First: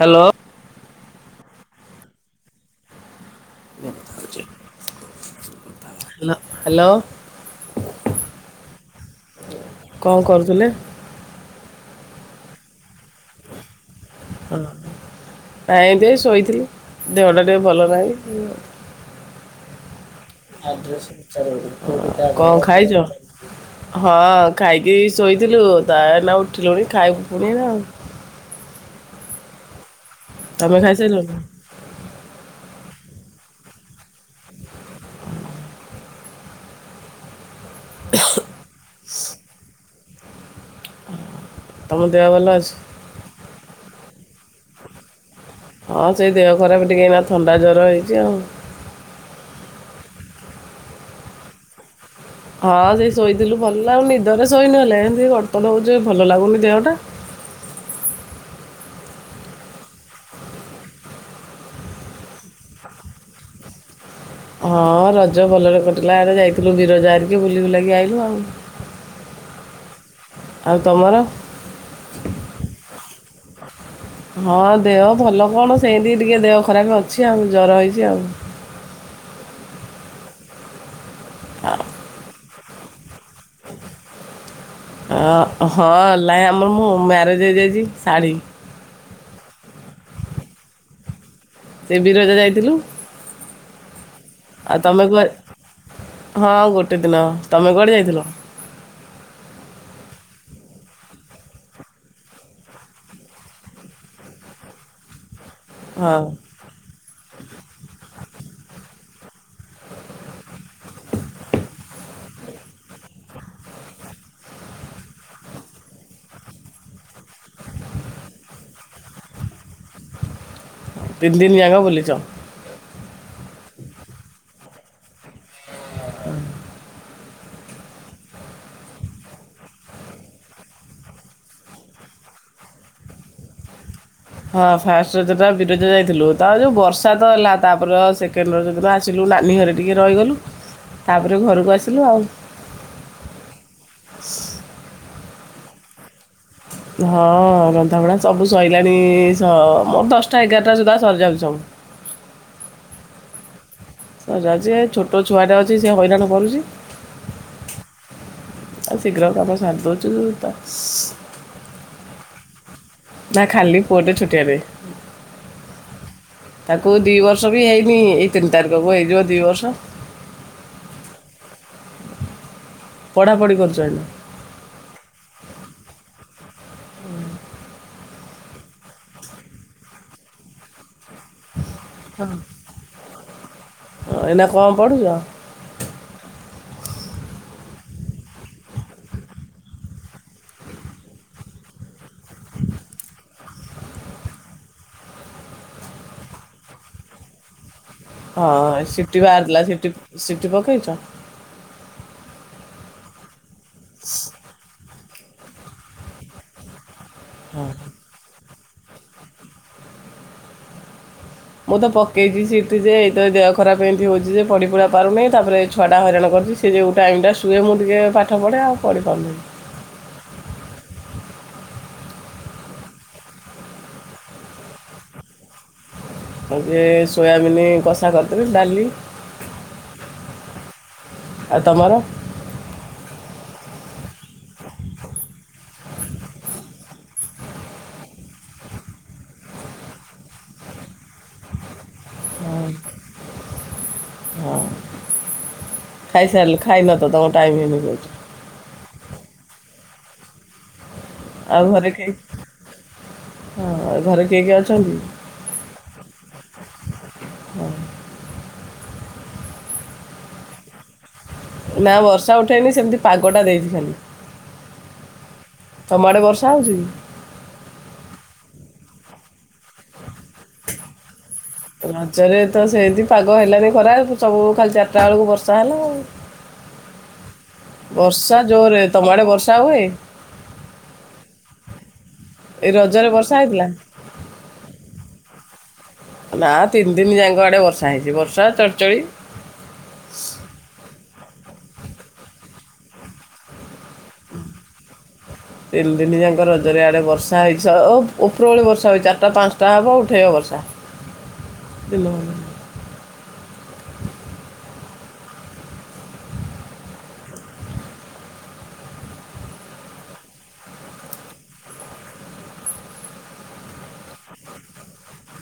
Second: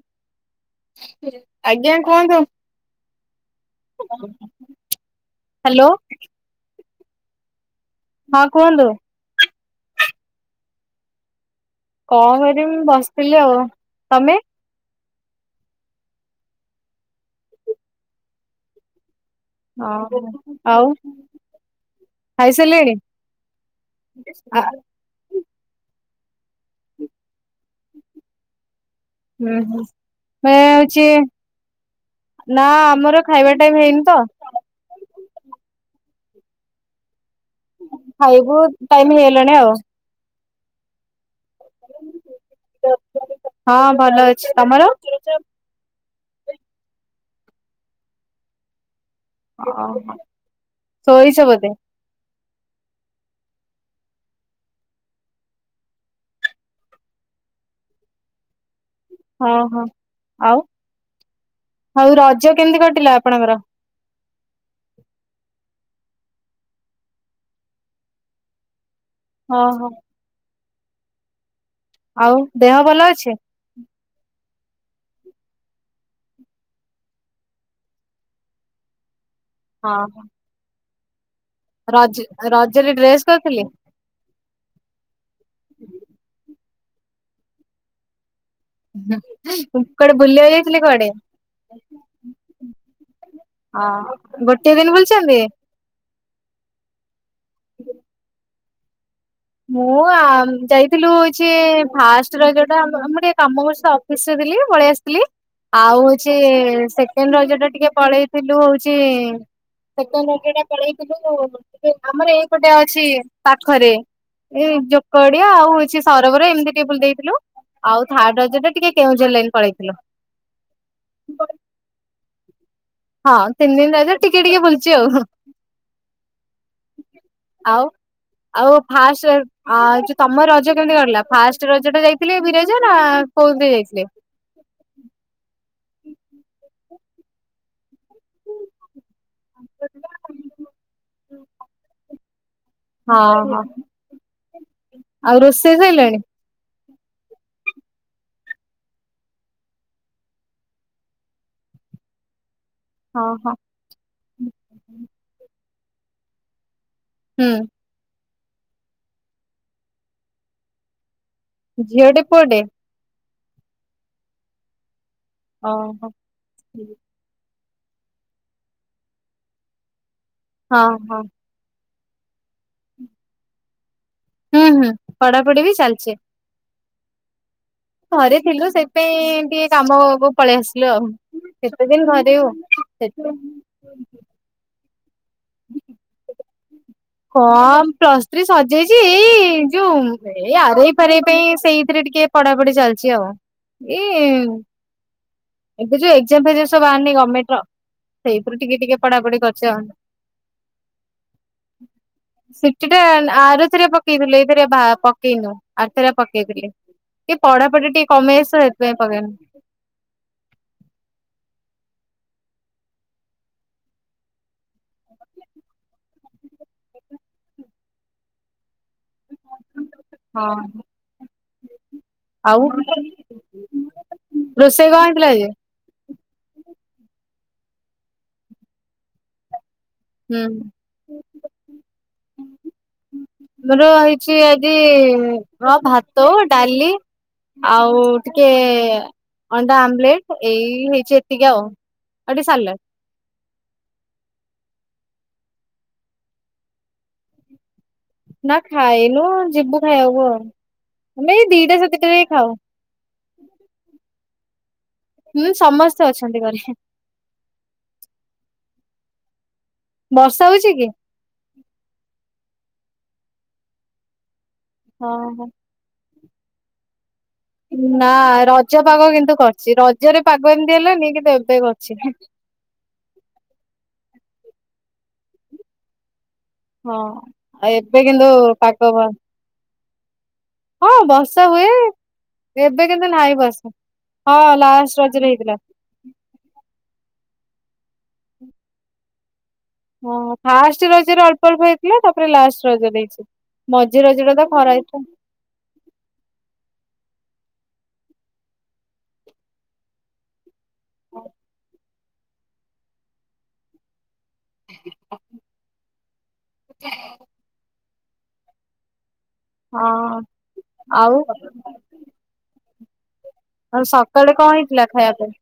Hello. ଆଜ୍ଞା କୁହନ୍ତୁ। [inaudible] Hello. Hello. ହଁ କୁହନ୍ତୁ। କଣ କରୁଥିଲେ? କଣ କରିବି ମୁଁ ବସିଥିଲି ଆଉ। ତମେ? ହ ଆଇଁତି ଶୋଇଥିଲି ଦେହଟା ଟିକେ ଭଲ ନାହିଁ। [unintelligible] କଣ ଖାଇସାରିଲେଣି? ଖାଇଛ ହଁ ଖାଇକି ଶୋଇଥିଲୁ ତା ନା ଉଠିଲୁଣି ଖାଇବାକୁ ପୁଣି ନାଉ ହୁଁ ହୁଁ ମ ତମେ ହଉଛି ଖାଇସାରିଲଣି? ନା ଆମର ଖାଇବା ଟାଇମ ହେଇନି ତ? ଖାଇବୁ ଟାଇମ ହେଇଗଲାଣି ଆଉ। ତମ ଦେହ ଭଲ ଅଛି? ହଁ ଭଲ ଅଛି। ତମର? ହଁ ସେଇ ଦେହ ଖରାପ ଟିକେ ଏଇନା ଥଣ୍ଡା ଜ୍ଵର ହେଇଛି ଆଉ। [unintelligible] ଶୋଇଛ ବୋଧେ? ହଁ ସେ ଶୋଇଥିଲୁ ଭଲ ଆଉ ନିଦରେ ଶୋଇନହ ହେଲେ ଏତି ଗଡ ତଡ ହଉଛି ଭଲ ଲାଗୁନି ଦେହଟା? ହଁ ହଁ ଆଉ ହଉ ରଜ କେମିତି କଟିଲା ଆପଣଙ୍କର? ହଁ ରଜ ଭଲରେ କଟିଲା ଆଡ଼େ ଯାଇଥିଲୁ ବିରଜ ହରିକି ବୁଲି ବୁଲିକି ଆଇଲୁ ଆଉ। ହଁ ହଁ। ଆଉ ତମର? ଆଉ ଦେହ ଭଲ ଅଛି? ହଁ ଦେହ ଭଲ କଣ ସେମତି ଟିକେ ଦେହ ଖରାପ ଅଛି ଆଉ ଜର ହେଇଛି ଆଉ। ହଁ ହଁ। ରଜ ରଜରେ ଡ୍ରେସ୍ କରିଥିଲେ? ହଁ ହେଲାହି ଆମର ମୁଁ ମ୍ୟାରେଜ୍ ହେଇଯାଇଛି ଶାଢ଼ୀ। କୁଆଡେ ବୁଲିବାକୁ ଯାଇଥଲେ କୁଆଡେ? ସେ ବିରଜା ଯାଇଥିଲୁ। [inaudible] ହଁ ଗୋଟିଏ ଆଉ ଦିନ ତମେ କୁଆଡେ, ବୁଲିଛନ୍ତି? ହଁ ଆଉ ଗୋଟେ ଦିନ, ତମେ କୁଆଡେ ଯାଇଥିଲ? ମୁଁ ଯାଇଥିଲୁ ହଉଚି ଫାଷ୍ଟ୍ ରଜଟା, ଆ ମୁଁ ଟିକେ କାମ କରୁଚିତ ଅଫ୍ ଅଫିସ୍ ରେ ଥିଲି, ପଳେଇ ଆସିଥିଲି ଆଉ ହଁ ହଉଚି ସେ ସେକେଣ୍ଡ୍ ରଜ ଟା ଟିକେ ପଳେଇଥିଲୁ ହଉଚି ଇ ସେକେଣ୍ଡ୍ ରଜଟା ପଳେଇଥିଲୁ, ଆମର ଏଇ ପଟେ ଅଛି, ପାଖରେ ଏଇ ଜୋକଡିଆ ଆଉ ହଉଚି ସରୋବର, ଏମିତି ଟିକେ ବୁଲି ଦେଇଥିଲୁ ଆଉ ଥାର୍ଡ ରଜଟା ଟିକେ କେଉଁଝର ଲାଇନ୍ ପଳେଇଥିଲୁ। ତିନ ଦିନି ଆଙ୍ଗ ବୁଲିଚ? ହଁ ତିନି ଦିନି ରଜ ଟିକେ ଟିକେ ବୁଲିଚି ଆଉ। [unintelligible] ଆଉ, ଆଉ ଫାଷ୍ଟ୍ ଆଉ ତମ ରଜ କେମିତି କଟିଲା? ଫାଷ୍ଟ ରଜ ଟା ଯାଇଥିଲେ ବିରଜା, ନା କୋଉଥରେ ଯାଇଥିଲେ? ହଁ ଫାଷ୍ଟ ରଜଟା ବିରଜା ଯାଇଥିଲୁ, ତା ପରେ ଯୋଉ ବର୍ଷା ତ ହେଲା, ତାପରେ ସେ ସେକେଣ୍ଡ୍ ରଜ ଦିନ ଆସିଲୁ ନାନୀ ଘରେ ଟିକେ ରହିଗଲୁ, ତାପରେ ଘରକୁ ଆସିଲୁ ଆଉ। ହଁ ହ, ଆଉ ରୋଷେଇ ସଇଲାଣି? ହଁ, ରନ୍ଧାବଢା ସବୁ ସଇଲାଣି, ମୋର ଦଶଟା ଏଗାରଟା ସୁଦ୍ଧା ସରିଯାଉଚି ସବୁ। ହଁ ହଁ। [unintelligible] ଛୋଟ ଛୁଆଟା ଅଛି, ସେ ହଇରାଣ କରୁଚି। ହୁଁ। ଆ ଶିଘ୍ର କାମ ସାରିଦଉଚୁ, ତ ଝିଅଟେ, ପୁଅଟେ? ନା ଖାଲି ପୁଅଟେ ଛୋଟିଆଟେ, ଓହୋ ହଁ ତାକୁ ଦିବର୍ ବର୍ଷ ବି ହେଇନି, ଏଇ ତିନିତାରିଖକୁ ହେଇଯିବ ଦି ବର୍ଷ। ହଁ ହଁ। ପଢ଼ାପଢ଼ି କରୁଚ ଏଇନା? ହୁଁ ହୁଁ ପଢାପଢି ବି ଚାଲିଚି। [unintelligible] ଘରେ ଥିଲୁ, ସେଇଥିପାଇଁ ଏମିତି ଟିକେ କାମକୁ ପଳେଇ ଆସିଲୁ ଆଉ। କେତେ ଦିନି ଘରେଇବୁ, ସେଇଥିପାଇଁ ଏଇନା କଅଁ ପଢୁଚ? କଣ ପ୍ଲସ୍ ଥ୍ରୀ ସଜେଇଚି, ଏଇ ଯୋଉ ଏଇ ଆରେଇ ଫାରେଇ ପାଇଁ ସେଇଥିରେ ଟିକେ ପଢାପଢି ଚାଲିଚି ଆଉ, ଏଇ ଏବେ ଯୋଉ ଏକ୍ ଜାମ୍ ଫେଗ୍ ଜାମ୍ ସବୁ ବାହାରିନି ଗମେଣ୍ଟ୍ ର ହଁ, ସେଇଥିରୁ ଟିକେ ଟିକେ ସିଟି ପଢାପଢି ବାହାରିଥିଲା, ସିଟି, ସିଟି ପକେଇଚ? ସିଟିଟା ଆରଥରିକ ପକେଇଥିଲୁ, ଏଇଥରିକ ଭା ପକେଇନୁ। ଆରଥରିକ ପକେଇଥିଲି, ଟିକେ ପଢାପଢି ଟିକେ କମି [unintelligible] ହେଇଥିପାଇଁ ପକେଇନି। ମୁଁ ତ ପକେଇଚି ସିଟି ଯେ, ଏଇ ତ ଦେହ ଖରାପ ଏମିତି ହଉଚି ଯେ, ପଡ଼ିପୁଡ଼ା ପାରୁନାହିଁ, ତାପରେ ଛୁଆଟା ହଇରାଣ କରୁଚି ସେ ଯେଉଁ ଟାଇମ୍ ଟା ଶୁଏ, ମୁଁ ଟିକେ ପାଠ ପଢ଼େ, ଆଉ ପଢିପାରୁନି। ହଁ। ଆଉ, ରୋଷେଇ କଣ ହେଇଥିଲା ଆଜି? ହଉଚି ସୋୟାବିିନି କଷା କରିଥିଲି, ଡାଲି ହୁଁ। ଆଉ ତମର ଆମର ହେଇଚି ଆଜି ଭାତ, ଡାଲି ଆଉ ଟିକେ ଅଣ୍ଡା ଆମଲେଟ୍, ଏଇ ହେଇଚି ଏତିକି ଆଉ। ଟିକେ ହୁଁ ସାଲାଡ ହଁ, ଖାଇସାଇଲ, ଖାଇନତ ତମ ଟାଇମ। [unintelligible] ନା ଖାଇନୁ, ଯିବୁ ଖାଇବାକୁୁ ଆଉ। ଆମେ ଏଇ ଆଉ ଦିଟା ଘରେ କିଏ, ସାତଟାରେ ଖାଉ ହଁ ଆଉ ଘରେ କିଏ କିଏ ଅଛନ୍ତି? ହୁଁ ସମସ୍ତେ ଅଛନ୍ତି ଘରେ। ବର୍ଷା ହଉଛି କି? ନା ବର୍ଷା ଉଠେଇନି ସେମିତି ପାଗଟା ଦେଇଛି ଖାଲି। ହଁ ହଁ। ତମ ଆଡ଼େ ବର୍ଷା ହଉଛି କି? ନା, ରଜ ପାଗ କିନ୍ତୁ କରିଛି। ରଜରେ ପାଗ ଏମିତି ହେଲାନି କିନ୍ତୁ ଏବେ କରିଛି। ରଜରେ ତ ସେମିତି ପାଗ ହେଲାନି ଖରା ସବୁ ଖାଲି ଚାରିଟା ବେଳକୁ ବର୍ଷା ହେଲା ଆଉ। ହଁ ଆଉ ଏବେ କିନ୍ତୁ ବର୍ଷା ଜୋରେ, ପାଗ ତମ ଆଡେ ବର୍ଷା ହୁଏ? ହଁ ବର୍ଷା ହୁଏ। ଏଇ ଏବେ ରଜରେ କିନ୍ତୁ ନାହିଁ ହେଇଥିଲା ବର୍ଷା। ହଁ ଲାଷ୍ଟ ରଜରେ ହେଇଥିଲା। ନା ତିନି ଦିନି ଯାଙ୍କ ଆଡେ ବର୍ଷା ହେଇଛି। ବର୍ଷା ଚଡଚଡି। ହଁ ଫାଷ୍ଟ ରଜରେ ଅଳ୍ପ ଅଳ୍ପ ହେଇଥିଲା। ତାପରେ ଲାଷ୍ଟ ରଜ ଦେଇଛି। ମଝି ରଜ ଟା ତ ଖରା ହେଇଥିଲା। ତିନ ଦିନି ଯାକ ରଜରେ ଆଡ଼େ ବର୍ଷା ହେଇଛ। ଓହୋ ଉପର ଭଳି ବର୍ଷା ହୋଇ ଚାରିଟା ପାଞ୍ଚଟା ହେବ ଉଠେଇବ ବର୍ଷା। ହ [unintelligible] [inaudible] ହଁ, ଆଉ। ଆଉ ସକାଳେ କଣ ହେଇଥିଲା ଖାଇବା ପାଇଁ?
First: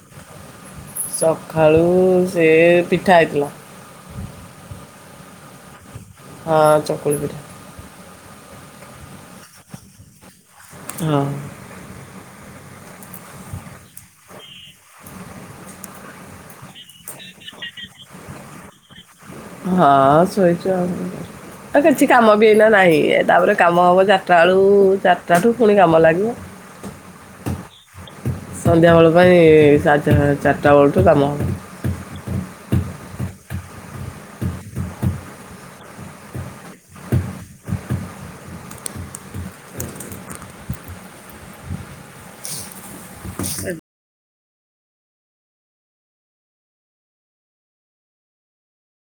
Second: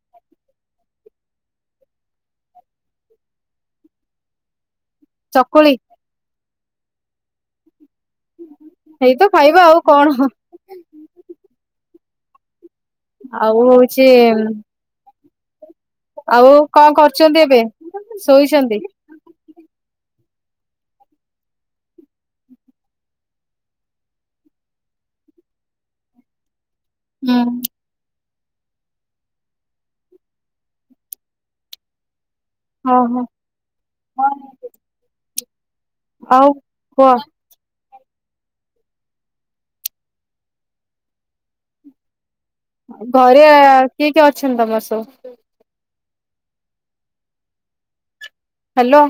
ସଖାଳୁ ସେ ପିଠା ହେଇଥିଲା। ଚକୁଳି? ହଁ ଚକୁଳି ପିଠା। ଏଇତ ଖାଇବା ଆଉ କଣ? ହଁ। ଆଉ ହଉଛି ଆଉ କଣ କରୁଛନ୍ତି ଏବେ? ଶୋଇଛନ୍ତି। ହଁ ଶୋଇଛି ଆଉ। ଆଉ କିଛି କାମ ବି ଏଇନା ନାହିଁ। ତାପରେ କାମ ହେବ ଚାରଟା ବେଳୁ ଚାଟା ଠୁ ପୁଣି କାମ ଲାଗିବ। ହୁଁ। ସନ୍ଧ୍ୟାବେେଳ ପାଇଁ ସାଢେଚା, ଚାରିଟା ବେଳଠୁ କାମ। ହଁ ହଁ। [unintelligible] ଆଉ, କୁହ? ଘରେ ଆ କିଏ କିଏ ଅଛନ୍ତି ତମର ସବୁ? ହ୍ୟାଲୋ।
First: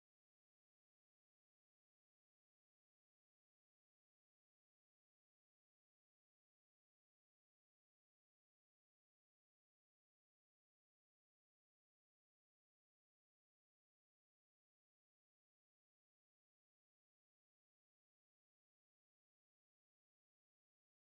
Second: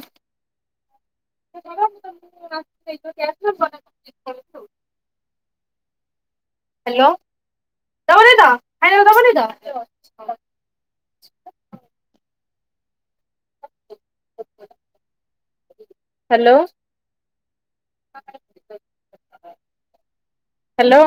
[inaudible] ହ୍ୟାଲୋ, ଦବୁନି ତ ଖାଇବାକୁ ଦବୁନି ତ? ଆଚ୍ଛା। ହ୍ୟାଲୋ। ହ୍ୟାଲୋ।